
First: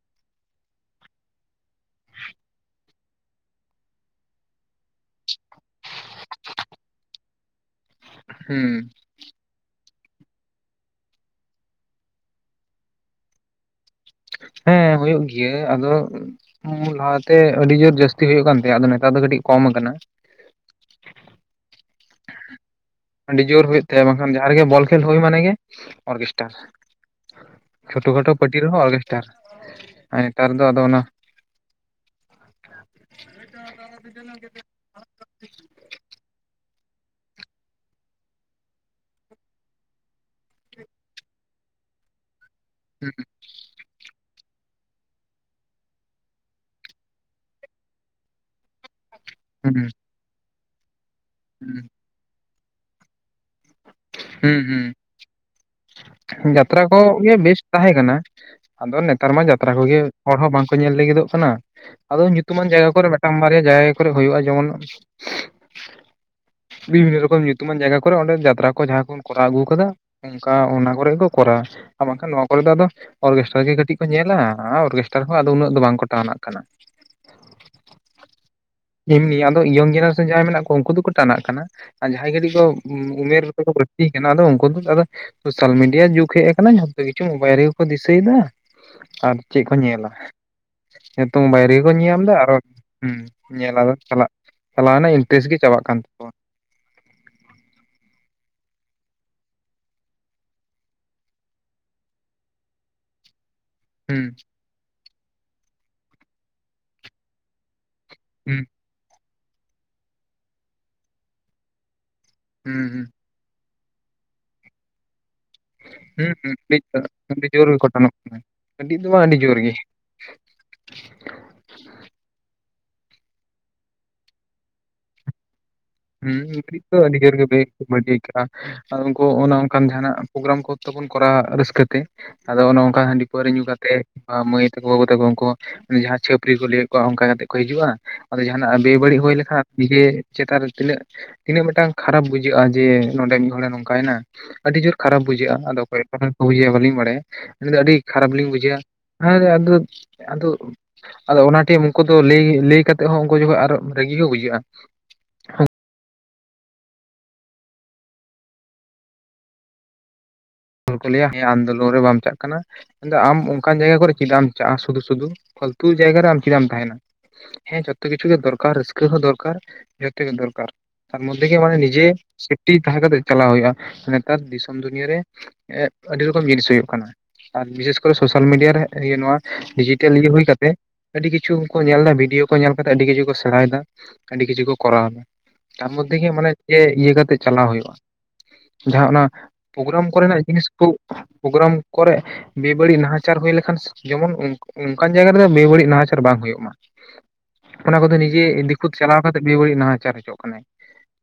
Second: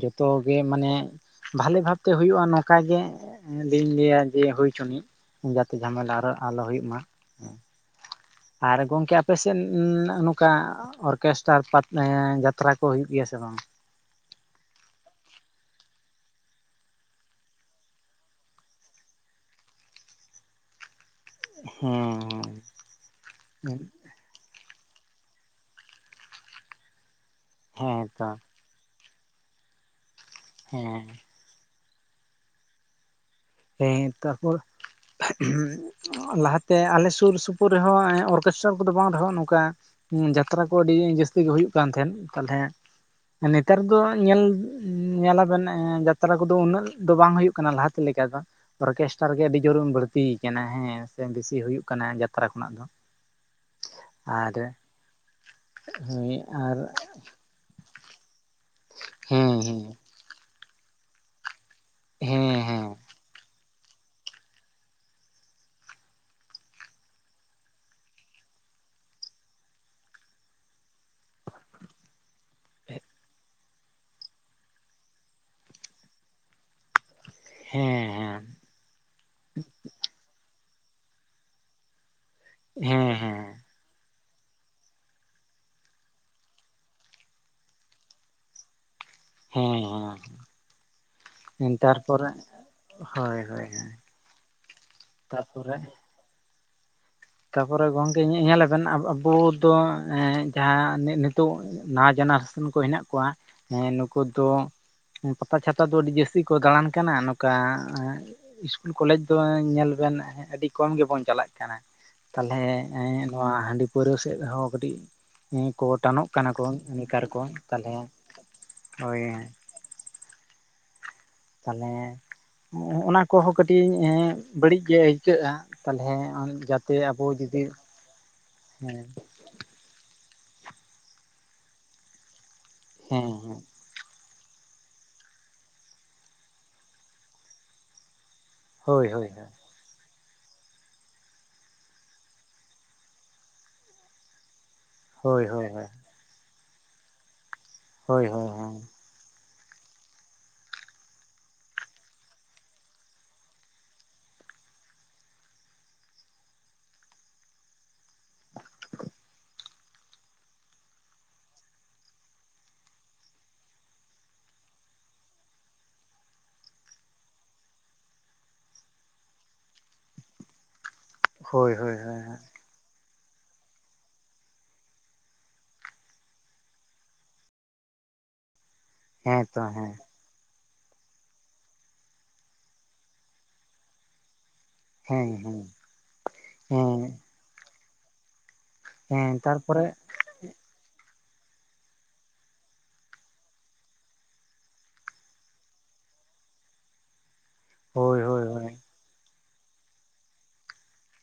ᱡᱚᱛᱚ ᱜᱮ ᱢᱟᱱᱮ᱾ ᱵᱷᱟᱞᱮ ᱵᱷᱟᱵ ᱛᱮ ᱦᱩᱭᱩᱜᱼᱟ ᱱᱚᱝᱠᱟᱜᱮ ᱡᱤᱧ ᱞᱟᱹᱭᱟ ᱡᱮ ᱦᱩᱭ ᱪᱚᱱᱤᱡ᱾ ᱡᱷᱟᱢᱮᱞᱟ ᱟᱨᱚ ᱟᱞᱚ ᱦᱩᱭᱩᱜ ᱢᱟ ᱦᱮ ᱦᱩᱸ ᱟᱨ ᱜᱚᱢᱠᱮ᱾ ᱟᱯᱮᱥᱮᱫ ᱱᱚᱝᱠᱟ ᱚᱨᱠᱮᱥᱴᱟᱨ ᱯᱟ ᱡᱟᱛᱨᱟ ᱠᱚ ᱦᱩᱭᱩᱜ ᱜᱮᱭᱟ ᱥᱮ ᱵᱟᱝ? ᱦᱮᱸ ᱦᱩᱭᱩᱜ ᱜᱮᱭᱟ ᱟᱫᱚ᱾ ᱞᱟᱦᱟᱛᱮ ᱟᱹᱰᱤ ᱡᱳᱨ ᱡᱟᱥᱛᱤ ᱦᱩᱭᱩᱜ ᱠᱟᱱ ᱛᱟᱦᱮᱸ ᱟᱫᱚ ᱱᱮᱛᱟᱨ ᱫᱚ ᱠᱟᱹᱴᱤᱡ ᱠᱚᱢ ᱟᱠᱟᱱᱟ᱾ ᱦᱩᱸ ᱾ ᱟᱹᱰᱤ ᱡᱳᱨ ᱦᱩᱭᱩᱜ ᱛᱟᱦᱮ ᱵᱟᱝᱠᱷᱟᱱ ᱡᱟᱦᱟᱸ ᱨᱮᱜᱮ ᱵᱚᱞ ᱠᱷᱮᱞ ᱦᱩᱭ ᱢᱟᱱᱮ ᱜᱮ ᱚᱨᱠᱮᱥᱴᱟᱨ᱾ ᱦᱮᱸ ᱪᱷᱳᱴᱳ ᱛᱚ ᱠᱷᱟᱴᱳ ᱯᱟᱴᱤ ᱨᱮᱦᱚᱸ ᱚᱨᱠᱮᱥᱴᱟᱨ ᱟᱨ ᱱᱮᱛᱟᱨ ᱫᱚ ᱟᱫᱚ ᱚᱱᱟ᱾ ᱦᱮᱸ [inaudible] ᱦᱮᱸ ᱛᱟᱨᱯᱚᱨ᱾ ᱞᱟᱦᱟᱛᱮ ᱟᱞᱮ ᱥᱩᱨ ᱥᱩᱯᱩᱨ ᱨᱮᱦᱚᱸ ᱚᱨᱠᱮᱥᱴᱟᱨ ᱠᱚᱫᱚ ᱵᱟᱝ ᱨᱮᱦᱚᱸ ᱱᱚᱝᱠᱟ᱾ ᱦᱮᱸ ᱡᱟᱛᱨᱟ ᱠᱚ ᱟᱹᱰᱤ ᱡᱟᱹᱥᱛᱤ ᱜᱮ ᱦᱩᱭᱩᱜ ᱠᱟᱱ ᱛᱟᱦᱮᱸᱱ ᱛᱟᱦᱚᱞᱮᱸ᱾ ᱦᱩᱸ ᱾ ᱱᱮᱛᱟᱨ ᱫᱚ ᱧᱮᱞ ᱧᱮᱞᱟᱵᱮᱱ ᱡᱟᱛᱨᱟ ᱠᱚᱫᱚ ᱩᱱᱟᱹᱜ ᱫᱚ ᱵᱟᱝ ᱦᱩᱭᱩᱜ ᱠᱟᱱᱟ ᱞᱟᱦᱟᱛᱮ ᱞᱮᱠᱟ ᱫᱚ᱾ ᱚᱨᱠᱮᱥᱴᱨᱟ ᱜᱮ ᱟᱹᱰᱤ ᱡᱳᱨ ᱦᱩᱸ ᱵᱟᱹᱲᱛᱤ ᱟᱠᱟᱱᱟ ᱦᱮᱸ ᱥᱮ ᱵᱮᱥᱤ ᱦᱩᱸ ᱦᱩᱭᱩᱜ ᱠᱟᱱᱟ ᱡᱟ᱾ ᱛᱨᱟ ᱠᱷᱚᱱᱟᱜ ᱫᱚ ᱟᱨ ᱦᱩᱸ ᱦᱩᱸ ᱢᱤ ᱟᱨ᱾ ᱡᱟᱛᱨᱟ ᱠᱚᱜᱮ ᱵᱮᱥᱴ ᱛᱟᱦᱮᱸ ᱠᱟᱱᱟ ᱟᱫᱚ ᱱᱮᱛᱟᱨ ᱢᱟ ᱦᱮᱸ ᱡᱟᱛᱨᱟ ᱠᱚᱜᱮ ᱦᱚᱲ ᱦᱚᱸ ᱵᱟᱝᱠᱚ ᱧᱮᱞ ᱞᱟᱹᱜᱤᱫᱚᱜ ᱠᱟᱱᱟ᱾ ᱟᱫᱚ ᱦᱮᱸ ᱧᱩᱛᱩᱢᱟᱱ ᱦᱮᱸ ᱦᱮᱸ ᱡᱟᱭᱜᱟ ᱠᱚᱨᱮ ᱢᱤᱫᱴᱟᱝ ᱵᱟᱨᱭᱟ ᱡᱟᱭᱦᱳᱠ ᱠᱚᱨᱮ ᱦᱩᱭᱩᱜᱼᱟ ᱡᱮᱢᱚᱱ ᱵᱤᱵᱷᱤᱱᱱᱚ ᱨᱚᱠᱚᱢ ᱧᱩᱛᱩᱢᱟᱱ ᱡᱟᱭᱜᱟ ᱠᱚᱨᱮ ᱚᱸᱰᱮ ᱡᱟᱛᱨᱟ ᱠᱚ ᱡᱟᱦᱟᱸ ᱠᱚᱢ ᱠᱚᱨᱟᱣ ᱟᱹᱜᱩᱣ ᱠᱟᱫᱟ ᱩᱝᱠᱟ ᱚᱱᱟ ᱠᱚᱨᱮ ᱜᱮ ᱠᱚ ᱠᱚᱨᱟᱣᱟ ᱟᱨ ᱵᱟᱝᱠᱷᱟᱱ ᱱᱚᱣᱟ ᱠᱚᱨᱮ ᱫᱚ ᱟᱫᱚ ᱚᱨᱜᱮᱥᱴᱟᱨ ᱜᱮ ᱠᱟᱹᱴᱤᱡ ᱠᱚ ᱧᱮᱞᱟ ᱟ ᱚᱨᱠᱮᱥᱴᱟᱨ ᱦᱚᱸ ᱟᱫᱚ ᱩᱱᱟᱹᱜ ᱫᱚ ᱵᱟᱝᱠᱚ ᱴᱟᱱᱟᱜ ᱠᱟᱱᱟ᱾ ᱦᱮᱸ ᱦᱮᱸ ᱮᱢᱱᱤ ᱟᱫᱚ ᱤᱭᱚᱝ ᱡᱮᱱᱟᱨᱮᱥᱚᱱ ᱡᱟᱦᱟᱸᱭ ᱢᱮᱱᱟᱜ ᱠᱚᱣᱟ ᱩᱱᱠᱩ ᱫᱚ ᱠᱟᱹᱴ ᱴᱟᱱᱟᱜ ᱠᱟᱱᱟ ᱟ ᱡᱟᱦᱟᱸᱭ ᱠᱟᱹᱴᱤᱡ ᱠᱚ ᱦᱮᱸ ᱩᱢᱮᱨ ᱩᱱᱠᱩ ᱠᱚ ᱞᱟᱹᱠᱛᱤ ᱠᱟᱱᱟ ᱟᱫᱚ ᱩᱱᱠᱩ ᱫᱚ ᱟᱫᱚ ᱥᱳᱥᱟᱞ ᱢᱤᱰᱤᱭᱟ ᱡᱩᱜᱽ ᱦᱮᱡ ᱟᱠᱟᱱᱟ ᱡᱷᱚᱛᱚ ᱠᱤᱪᱷᱩ ᱢᱳᱵᱟᱭᱤᱞ ᱨᱮᱜᱮ ᱠᱚ ᱫᱤᱥᱟᱹᱭᱮᱫᱟ᱾ ᱟᱨ ᱪᱮᱫ ᱠᱚ ᱦᱮᱸ ᱧᱮᱞᱟ? ᱦᱮᱸ ᱱᱮᱛᱚᱝ ᱦᱮᱸ ᱵᱟᱭᱨᱮ ᱜᱮᱠᱚ ᱧᱮᱞ ᱛᱟᱨᱯᱚᱨᱮ ᱫᱟ ᱟᱨᱚᱦᱚᱸ ᱦᱳᱭ ᱦᱩᱸ ᱦᱳᱭ ᱧᱮᱞ ᱦᱳᱭ ᱟᱨᱚ ᱪᱟᱞᱟᱜ ᱪᱟᱞᱟᱣ ᱨᱮᱱᱟᱜ ᱤᱱᱴᱮᱥ ᱜᱮ ᱛᱟᱨᱯᱚᱨᱮ ᱪᱟᱵᱟᱜ ᱠᱟᱱ ᱛᱟᱠ ᱛᱟᱯᱚᱨᱮ ᱜᱚᱝᱠᱮ ᱤᱧᱟᱹᱜ ᱧᱮᱞ ᱞᱮᱵᱮᱱ ᱟᱵᱚ ᱫᱚ ᱦᱮᱸ ᱡᱟᱦᱟᱸ ᱱᱤ ᱱᱤᱛ ᱛᱳᱜ ᱱᱟᱣᱟ ᱡᱮᱱᱟᱨᱮᱥᱚᱱ ᱠᱚ ᱦᱮᱱᱟᱜ ᱠᱚᱣᱟ ᱦᱮᱸ ᱱᱩᱠᱩ ᱦᱩᱸ ᱫᱚ ᱯᱟᱛᱟ ᱪᱷᱟᱛᱟ ᱫᱚ ᱟᱹᱰᱤ ᱡᱟᱹᱥᱛᱤ ᱠᱚ ᱫᱟᱬᱟᱱ ᱠᱟᱱᱟ ᱱᱚᱠᱟ ᱮᱸᱜ ᱦᱩᱸ ᱤᱥᱠᱩᱞ ᱠᱚᱞᱮᱡᱽ ᱫᱚ ᱧᱮᱞ ᱵᱮᱱ ᱟᱹᱰᱤ ᱠᱚᱢ ᱜᱮᱵᱚᱱ ᱪᱟᱞᱟᱜ ᱠᱟᱱᱟ᱾ ᱛᱟᱞᱦᱮ ᱦᱩᱸ ᱦᱩᱸ ᱮᱸ ᱱᱚᱣᱟ ᱦᱟᱺᱰᱤ ᱯᱟᱹᱣᱨᱟᱹ ᱥᱮᱫ ᱦᱚᱸ ᱠᱟᱹᱴᱤᱡ ᱦᱮᱸ ᱠᱚ ᱴᱟᱱᱚᱜ ᱦᱩᱸ ᱠᱟᱱᱟ ᱦᱩᱸ ᱠᱚ ᱱᱮᱠᱟᱨ ᱠᱚ ᱟᱹᱰᱤ ᱡᱳᱨ ᱜᱮᱠᱚ ᱛᱟᱞᱦᱮ ᱴᱟᱱᱚᱜ ᱠᱟᱱᱟ ᱠᱟᱹᱴᱤᱡ ᱫᱚ ᱦᱳᱭ ᱵᱟᱝ ᱟᱹᱰᱤ ᱦᱮᱸ᱾ ᱡᱳᱨ ᱜᱮ ᱛᱟᱞᱦᱮ ᱚᱸ ᱚᱱᱟ ᱠᱚᱦᱚᱸ ᱠᱟᱹᱴᱤᱡ ᱧᱮᱸᱜ ᱵᱟᱹᱲᱤᱡ ᱜᱮ ᱟᱹᱭᱠᱟᱹᱜᱼᱟ᱾ ᱛᱟᱦᱚᱞᱮ ᱦᱩᱸ ᱠᱟᱹᱴᱤᱡ ᱡᱟᱛᱮ ᱫᱚ ᱟᱹᱰᱤ ᱟᱵᱚ ᱡᱳᱨ ᱜᱮ ᱡᱩᱫᱤ [unintelligible] ᱦᱮᱸ ᱟᱫᱚ ᱩᱱᱠᱩ ᱚᱱᱟ ᱚᱱᱠᱟᱱ ᱡᱟᱦᱟᱸᱱᱟᱜ ᱯᱨᱳᱜᱨᱟᱢ ᱠᱚᱦᱚ ᱛᱚᱵᱚᱱ ᱠᱚᱨᱟᱣᱟ ᱨᱟᱹᱥᱠᱟᱹ ᱛᱮ ᱟᱫᱚ ᱚᱱᱮ ᱚᱱᱠᱟ ᱦᱟᱺᱰᱤ ᱦᱮᱸ ᱯᱟᱹᱣᱨᱟᱹ ᱦᱮᱸ ᱧᱩ ᱠᱟᱛᱮ ᱚᱱᱠᱟ ᱢᱟᱹᱭ ᱛᱟᱠᱚ ᱵᱟᱹᱵᱩ ᱛᱟᱠᱚ ᱩᱱᱠᱩ ᱦᱚᱸ ᱩᱱᱤ ᱡᱟᱦᱟᱸ ᱪᱷᱟᱹᱯᱟᱹᱨᱤ ᱠᱚ ᱞᱟᱹᱭᱮᱫ ᱠᱚᱣᱟ ᱚᱝᱠᱟ ᱠᱟᱛᱮᱜ ᱠᱚ ᱦᱤᱡᱩᱜᱼᱟ᱾ ᱟᱫᱚ ᱡᱟᱦᱟᱸᱱᱟᱜ ᱟᱹᱰᱤ ᱦᱳᱭ ᱵᱟᱹᱲᱤᱡ ᱦᱳᱭ ᱦᱩᱭ ᱦᱳᱭ ᱞᱮᱠᱷᱟ ᱱᱤᱡᱮ ᱪᱮᱛᱟᱱ ᱨᱮ ᱛᱤᱱᱟᱹᱜ ᱛᱤᱱᱟᱹᱜ ᱢᱤᱫᱴᱟᱝ ᱠᱷᱟᱨᱟᱯ ᱵᱩᱡᱷᱟᱹᱜᱼᱟ ᱡᱮ ᱱᱚᱸᱰᱮ ᱢᱤᱫ ᱦᱚᱲᱮ ᱱᱚᱝᱠᱟᱭᱱᱟ᱾ ᱟᱹᱰᱤ ᱡᱳᱨ ᱠᱷᱟᱨᱟᱯ ᱦᱳᱭ ᱵᱩᱡᱷᱟᱹᱜᱼᱟ ᱦᱳᱭ ᱟᱫᱚ ᱦᱳᱭ ᱚᱠᱚᱭ ᱟᱜ ᱠᱟᱛᱷᱟ ᱠᱚ ᱦᱩᱭᱟ ᱵᱟᱹᱞᱤᱧ ᱵᱟᱲᱟᱭᱟ ᱟᱹᱞᱤᱧ ᱫᱚ ᱟᱹᱰᱤ ᱦᱳᱭ ᱦᱳᱭ ᱠᱷᱟᱨᱟᱯ ᱦᱳᱭ ᱞᱤᱧ ᱵᱩᱡᱷᱟᱹᱣᱼᱟ᱾ ᱦᱟᱭᱨᱮ ᱟᱫᱚᱯ ᱟᱫᱚ ᱟᱫᱚ ᱚᱱᱟ ᱴᱤᱢ ᱩᱱᱠᱩ ᱫᱚ ᱞᱟᱹᱭ ᱞᱟᱹᱭ ᱠᱟᱛᱮᱫ ᱦᱚᱸ ᱩᱱᱠᱩ ᱡᱚᱠᱷᱚ ᱟᱨ ᱨᱟᱹᱜᱤ ᱠᱚ ᱵᱩᱡᱷᱟᱹᱜᱼᱟ᱾ [unintelligible] ᱦᱚᱲ ᱠᱚ ᱞᱟᱹᱭᱟ ᱦᱮᱸ ᱟᱱᱫᱳᱞᱚᱱ ᱨᱮ ᱵᱟᱢ ᱪᱟᱜ ᱠᱟᱱᱟ᱾ ᱢᱮᱱᱫᱚ ᱟᱢ ᱚᱱᱠᱟᱱ ᱡᱟᱭᱜᱟ ᱠᱚᱨᱮ ᱪᱮᱫᱟᱜ ᱮᱢ ᱪᱟᱜᱼᱟ ᱥᱩᱫᱷᱩ ᱥᱩᱫᱩ ᱯᱷᱟᱹᱞᱛᱩ ᱡᱟᱭᱜᱟ ᱨᱮ ᱟᱢ ᱪᱮᱫᱟᱜ ᱮᱢ ᱛᱟᱦᱮᱸᱱᱟ᱾ ᱦᱮᱸ ᱡᱚᱛᱚ ᱠᱤᱪᱷᱩ ᱜᱮ ᱫᱚᱨᱠᱟᱨ ᱨᱟᱹᱥᱠᱟᱹ ᱦᱚᱸ ᱫᱚᱨᱠᱟᱨ ᱡᱚᱛᱚ ᱜᱮ ᱫᱚᱨᱠᱟᱨ᱾ ᱛᱟᱨ ᱢᱳᱫᱫᱷᱮ ᱜᱮ ᱦᱳᱭ ᱢᱟᱱᱮ ᱦᱳᱭ ᱱᱤᱡᱮ ᱦᱳᱭ ᱥᱮᱯᱴᱤ ᱛᱟᱦᱮᱸᱜ ᱠᱟᱛᱮ ᱪᱟᱞᱟᱣ ᱦᱩᱭᱩᱜᱼᱟ ᱱᱮᱛᱟᱨ ᱫᱤᱥᱚᱢ ᱫᱩᱱᱤᱭᱟᱹ ᱨᱮ ᱮᱸᱜ ᱟᱹᱰᱤ ᱨᱚᱠᱚᱢ ᱡᱤᱱᱤᱥ ᱦᱩᱭᱩᱜ ᱠᱟᱱᱟ ᱟᱨ ᱵᱤᱥᱮᱥ ᱠᱚᱨᱮ ᱥᱳᱥᱟᱞ ᱢᱤᱰᱤᱭᱟ ᱨᱮ ᱤᱨᱭᱟᱹ ᱱᱚᱣᱟ ᱦᱮᱸ ᱛᱚ ᱦᱮᱸ ᱰᱤᱡᱤᱴᱮᱞ ᱤᱭᱟᱹ ᱦᱩᱭ ᱠᱟᱛᱮᱜ ᱟᱹᱰᱤ ᱠᱤᱪᱷᱩ ᱦᱚᱸᱠᱚ ᱧᱮᱞᱫᱟ ᱵᱷᱤᱰᱤᱭᱳ ᱠᱚ ᱧᱮᱞ ᱠᱟᱛᱮᱫ ᱟᱹᱰᱤ ᱠᱤᱪᱷᱩ ᱠᱚ ᱥᱮᱬᱟᱭᱫᱟ ᱟᱹᱰᱤ ᱠᱤᱪᱷᱩ ᱠᱚ ᱠᱚᱨᱟᱣ ᱢᱮ ᱦᱮᱸ ᱦᱮᱸ ᱛᱟᱨ ᱢᱚᱫᱫᱷᱮ ᱜᱮ ᱢᱟᱱᱮ ᱪᱮ ᱤᱭᱟᱹ ᱦᱮᱸ ᱠᱟᱛᱮᱜ ᱪᱟᱞᱟᱣ ᱦᱩᱭᱩᱜᱼᱟ᱾ ᱡᱟᱦᱟᱸ ᱚᱱᱟ ᱦᱮᱸ ᱛᱟᱨᱯᱚᱨᱮ ᱯᱳᱜᱨᱟᱢ ᱠᱚᱨᱮᱱᱟᱜ ᱡᱤᱱᱤᱥ ᱠᱩ ᱯᱳᱜᱨᱟᱢ ᱠᱚᱨᱮ ᱵᱮ ᱵᱟᱹᱲᱤᱡ ᱱᱟᱦᱟᱪᱟᱨ ᱦᱩᱭ ᱞᱮᱠᱷᱟᱱ ᱡᱮᱢᱚᱱ ᱩᱝᱠ ᱩᱱᱠᱟᱱ ᱡᱟᱭᱜᱟ ᱨᱮᱫᱚ ᱵᱮ ᱵᱟᱹᱲᱤᱡ ᱱᱟᱦᱟᱪᱟᱨ ᱵᱟᱝ ᱦᱩᱭᱩᱜ ᱢᱟ᱾ ᱚᱱᱟ ᱠᱚᱫᱚ ᱦᱳᱭ ᱱᱤᱡᱮ ᱦᱳᱭ ᱫᱤᱠᱩ ᱪᱟᱞᱟᱣ ᱠᱟᱛᱮᱫ ᱵᱮᱼᱵᱟᱹᱲᱤᱡ ᱱᱟᱦᱟᱪᱟᱨ ᱦᱚᱪᱚᱜ ᱠᱟᱱᱟᱭ᱾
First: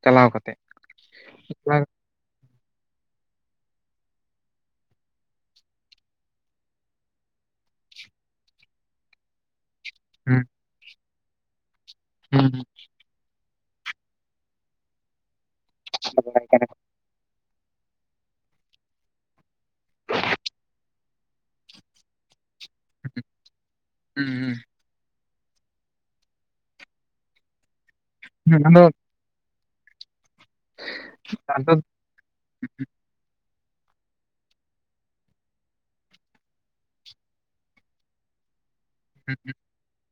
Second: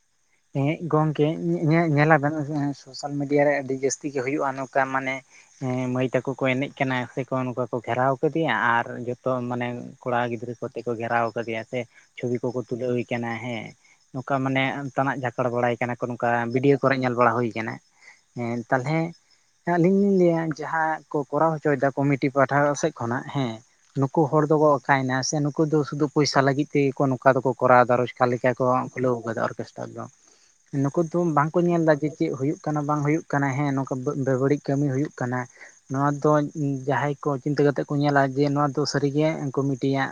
ᱪᱟᱞᱟᱣ ᱠᱟᱛᱮ ᱮᱸ ᱦᱮᱸ ᱜᱚᱝᱠᱮ ᱧᱮ ᱦᱩᱸ ᱧᱮᱞᱟᱵᱮᱱ ᱥᱳᱥᱟᱞ ᱢᱤᱰᱤᱭᱟ ᱨᱮ ᱟᱹᱰᱤ ᱡᱟᱹᱥᱛᱤ ᱜᱮ ᱦᱩᱭᱩᱜᱼᱟ ᱱᱚᱠᱟ ᱢᱟᱱᱮ ᱦᱮᱸ ᱢᱟᱹᱭ ᱛᱟᱠᱚ ᱠᱚ ᱮᱱᱮᱡ ᱠᱟᱱᱟ ᱥᱮᱠᱚ ᱱᱚᱠᱟ ᱠᱚ ᱜᱷᱮᱨᱟᱣ ᱠᱟᱹᱫᱮᱭᱟ ᱟᱨ ᱡᱚᱛᱚ ᱢᱟᱱᱮ ᱠᱚᱲᱟ ᱜᱤᱫᱽᱨᱟᱹ ᱠᱚᱛᱮ ᱠᱚ ᱜᱷᱮᱨᱟᱣ ᱠᱟᱫᱮᱭᱟ ᱥᱮ ᱪᱷᱚᱵᱤ ᱦᱩᱸ ᱠᱚᱠᱚ ᱛᱩᱞᱟᱹᱣ ᱤ ᱠᱟᱱᱟ ᱦᱮᱸ ᱱᱚᱠᱟ ᱢᱟᱱᱮ ᱛᱟᱱᱟᱜ ᱡᱷᱟᱯᱟᱲ ᱵᱟᱲᱟᱭ ᱠᱟᱱᱟ ᱠᱚ ᱱᱚᱠᱟ ᱵᱷᱤᱰᱭᱳ ᱠᱚᱨᱮ ᱧᱮᱞ ᱵᱟᱲᱟ ᱦᱩᱭ ᱠᱟᱱᱟ᱾ ᱦᱮᱸ ᱛᱟᱞᱦᱮ ᱟᱞᱤᱧ ᱞᱤᱧ ᱞᱟᱹᱭᱟ ᱡᱟᱦᱟᱸ ᱠᱚ ᱠᱚᱨᱟᱣ ᱦᱚᱪᱚᱭᱫᱟ ᱠᱚᱢᱤᱴᱤ ᱯᱟᱦᱟᱴᱟ ᱥᱮᱫ ᱠᱷᱚᱱᱟᱜ ᱦᱮᱸ ᱱᱩᱠᱩ ᱦᱩᱸ ᱦᱚᱲ ᱫᱚᱠᱚ ᱠᱟᱭᱱᱟ ᱥᱮ ᱱᱩᱠᱩ ᱫᱚ ᱥᱩᱫᱩ ᱯᱚᱭᱥᱟ ᱞᱟᱹᱜᱤᱫ ᱛᱮᱜᱮᱠᱚ ᱱᱚᱝᱠᱟ ᱫᱚᱠᱚ ᱠᱚᱨᱟᱣᱮᱫᱟ ᱨᱚᱡᱽᱠᱟᱨ ᱞᱮᱠᱟ ᱦᱩᱸ ᱠᱚ ᱦᱩᱸ ᱟᱫᱚ ᱠᱷᱩᱞᱟᱹᱣ ᱟᱠᱟᱫᱟ ᱟᱨ ᱜᱮᱥᱴᱟᱨ ᱫᱚ ᱱᱩᱠᱩ ᱫᱚ ᱵᱟᱝᱠᱚ ᱟᱫᱚ ᱧᱮᱞ ᱫᱟ ᱡᱮ ᱪᱮᱫ ᱦᱩᱭᱩᱜ ᱠᱟᱱᱟ ᱵᱟᱝ ᱦᱩᱭᱩᱜ ᱠᱟᱱᱟ ᱦᱮᱸ ᱱᱚᱝᱠᱟ ᱜᱮ ᱵᱟᱹᱲᱤᱡ ᱠᱟᱹᱢᱤ ᱦᱩᱭᱩᱜ ᱠᱟᱱᱟ ᱱᱚᱣᱟ ᱫᱚ ᱡᱟᱦᱟᱸᱭ ᱠᱚ ᱪᱤᱱᱛᱟᱹ ᱠᱟᱛᱮᱜ ᱠᱚ ᱧᱮᱞᱟ ᱡᱮ ᱱᱚᱣᱟ ᱛᱚ ᱥᱟᱹᱨᱤᱜᱮ ᱠᱩᱢᱤᱴᱤᱭᱟᱜ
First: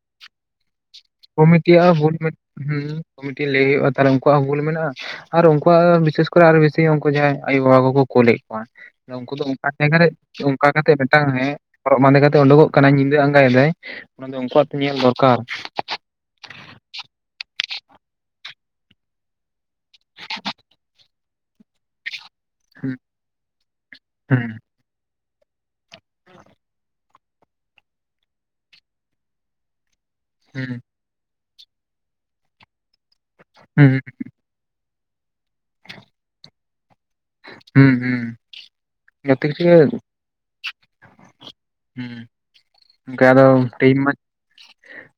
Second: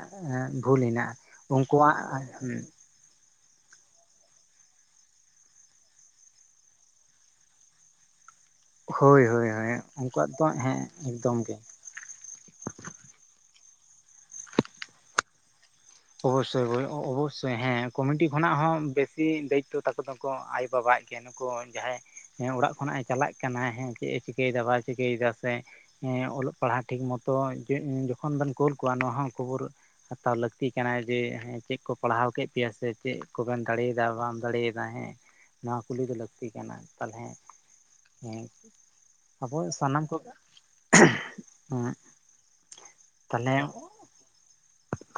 ᱵᱷᱩᱞ ᱦᱮᱱᱟᱜᱼᱟ ᱠᱚᱢᱤᱴᱤᱭᱟᱜ ᱩᱱᱠᱩᱣᱟᱜ ᱦᱚᱸ ᱵᱷᱩᱞ ᱦᱩ ᱠᱚᱢᱤᱴᱤ ᱞᱟᱹᱭ ᱦᱩᱭᱩᱜᱼᱟ ᱛᱟᱦᱚᱞᱮ ᱩᱱᱠᱩᱣᱟᱜ ᱦᱚᱸ ᱵᱷᱩᱞ ᱢᱮᱱᱟᱜᱼᱟ ᱟᱨ ᱩᱱᱠᱩᱣᱟᱜ ᱵᱤᱥᱮᱥ ᱠᱚᱨᱮ ᱟᱨ ᱵᱮᱥᱤ ᱩᱱᱠᱩ ᱡᱟᱦᱟᱸᱭ ᱟᱭᱩ ᱵᱟᱵᱟ ᱠᱚᱠᱚ ᱠᱳᱞᱮᱫ ᱠᱚᱣᱟ ᱦᱳᱭ ᱩᱱᱠᱩ ᱫᱚ ᱦᱳᱭ ᱚᱱᱠᱟ ᱦᱳᱭ ᱡᱟᱭᱜᱟᱟᱨ ᱨᱮ ᱩᱱᱠᱩᱣᱟᱜ ᱫᱚ ᱚᱱᱠᱟ ᱦᱮᱸ ᱠᱟᱛᱮᱫ ᱢᱤᱫᱴᱟᱝ ᱮᱠᱫᱚᱢ ᱦᱮᱸ ᱜᱮ ᱦᱚᱨᱚᱜ ᱵᱟᱸᱫᱮ ᱠᱟᱛᱮ ᱩᱰᱩᱠᱚᱜ ᱠᱟᱱᱟᱭ ᱧᱤᱫᱟᱹ ᱟᱸᱜᱟᱭᱫᱟᱭ ᱚᱱᱟ ᱫᱚ ᱩᱱᱠᱩᱣᱟᱜ ᱛᱮ ᱧᱮᱞ ᱫᱚᱨᱠᱟᱨ ᱚᱵᱚᱥᱥᱳᱭ ᱦᱳᱭ ᱚᱵᱚᱥᱥᱳᱭ ᱦᱮᱸ ᱠᱚᱢᱤᱴᱤ ᱠᱷᱚᱱᱟᱜ ᱦᱚᱸ ᱵᱮᱥᱤ ᱫᱟᱭᱤᱛᱛᱚ ᱛᱟᱠᱚ ᱫᱚ ᱱᱩᱠᱩ ᱟᱭᱳᱼᱵᱟᱵᱟ ᱟᱜ ᱜᱮ ᱱᱩᱠᱩ ᱡᱟᱦᱟᱸᱭ ᱦᱮᱸ ᱚᱲᱟᱜ ᱠᱷᱚᱱᱟᱜᱼ ᱦᱩᱸ ᱮ ᱪᱟᱞᱟᱜ ᱠᱟᱱᱟ ᱦᱮᱸ ᱪᱮᱫ ᱮ ᱦᱩᱸ ᱪᱤᱠᱟᱹᱭᱮᱫᱟ ᱵᱟᱭ ᱪᱤᱠᱟᱹᱭ ᱫᱟ ᱥᱮ ᱚᱞᱚᱜ ᱯᱟᱲᱦᱟᱜ ᱴᱷᱤᱠ ᱢᱚᱛᱚ ᱡᱚᱠᱷᱚᱱ ᱵᱮᱱ ᱠᱳᱞ ᱠᱚᱣᱟ ᱱᱚᱣᱟ ᱦᱚᱸ ᱠᱷᱚᱵᱚᱨ ᱦᱟᱛᱟᱣ ᱞᱟᱠ ᱛᱤ ᱦᱩᱸ ᱠᱟᱱᱟ ᱡᱮ ᱦᱮᱸ ᱪᱮᱫ ᱠᱚ ᱯᱟᱲᱦᱟᱣ ᱠᱮᱫ ᱯᱮᱭᱟ ᱥᱮ ᱪᱮᱫ ᱠᱚᱵᱮᱱ ᱦᱩᱸ ᱫᱟᱲᱮᱭᱟᱫᱟ ᱵᱟᱢ ᱫᱟᱲᱮᱭᱟᱫᱟ ᱦᱮᱸ ᱱᱚᱣᱟ ᱠᱩᱞᱤ ᱫᱚ ᱞᱟᱹᱠᱛᱤ ᱠᱟᱱᱟ ᱛᱟᱦᱚᱞᱮ ᱦᱩᱸ ᱦᱩᱸ ᱡᱷᱚᱛᱚ ᱟᱵᱚ ᱠᱤᱪᱷᱩ ᱜᱮ ᱦᱮᱸ ᱥᱟᱱᱟᱢ ᱠᱚ ᱜᱚᱢᱠᱮ ᱟᱫᱚ ᱛᱟᱦᱚᱞᱮ ᱴᱟᱭᱤᱢ ᱢᱟ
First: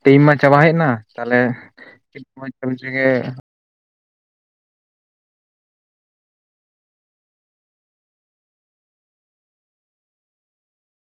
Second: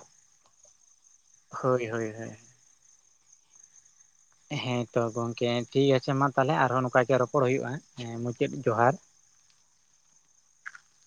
ᱴᱟᱭᱤᱢ ᱢᱟ ᱪᱟᱵᱟ ᱦᱮᱡ ᱮᱱᱟ ᱛᱟᱦᱞᱮ ᱦᱳᱭ ᱦᱳᱭ ᱦᱳᱭ [inaudible] ᱦᱮᱸ ᱛᱚ ᱜᱚᱝᱠᱮ ᱴᱷᱤᱠ ᱟᱪᱷᱮ ᱢᱟ ᱛᱟᱦᱚᱞᱮ ᱟᱨᱦᱚᱸ ᱱᱚᱝᱠᱟ ᱜᱮ ᱨᱚᱯᱚᱲ ᱦᱩᱭᱩᱜᱼᱟ ᱦᱮᱸ ᱢᱩᱪᱟᱹᱫ ᱡᱚᱦᱟᱨ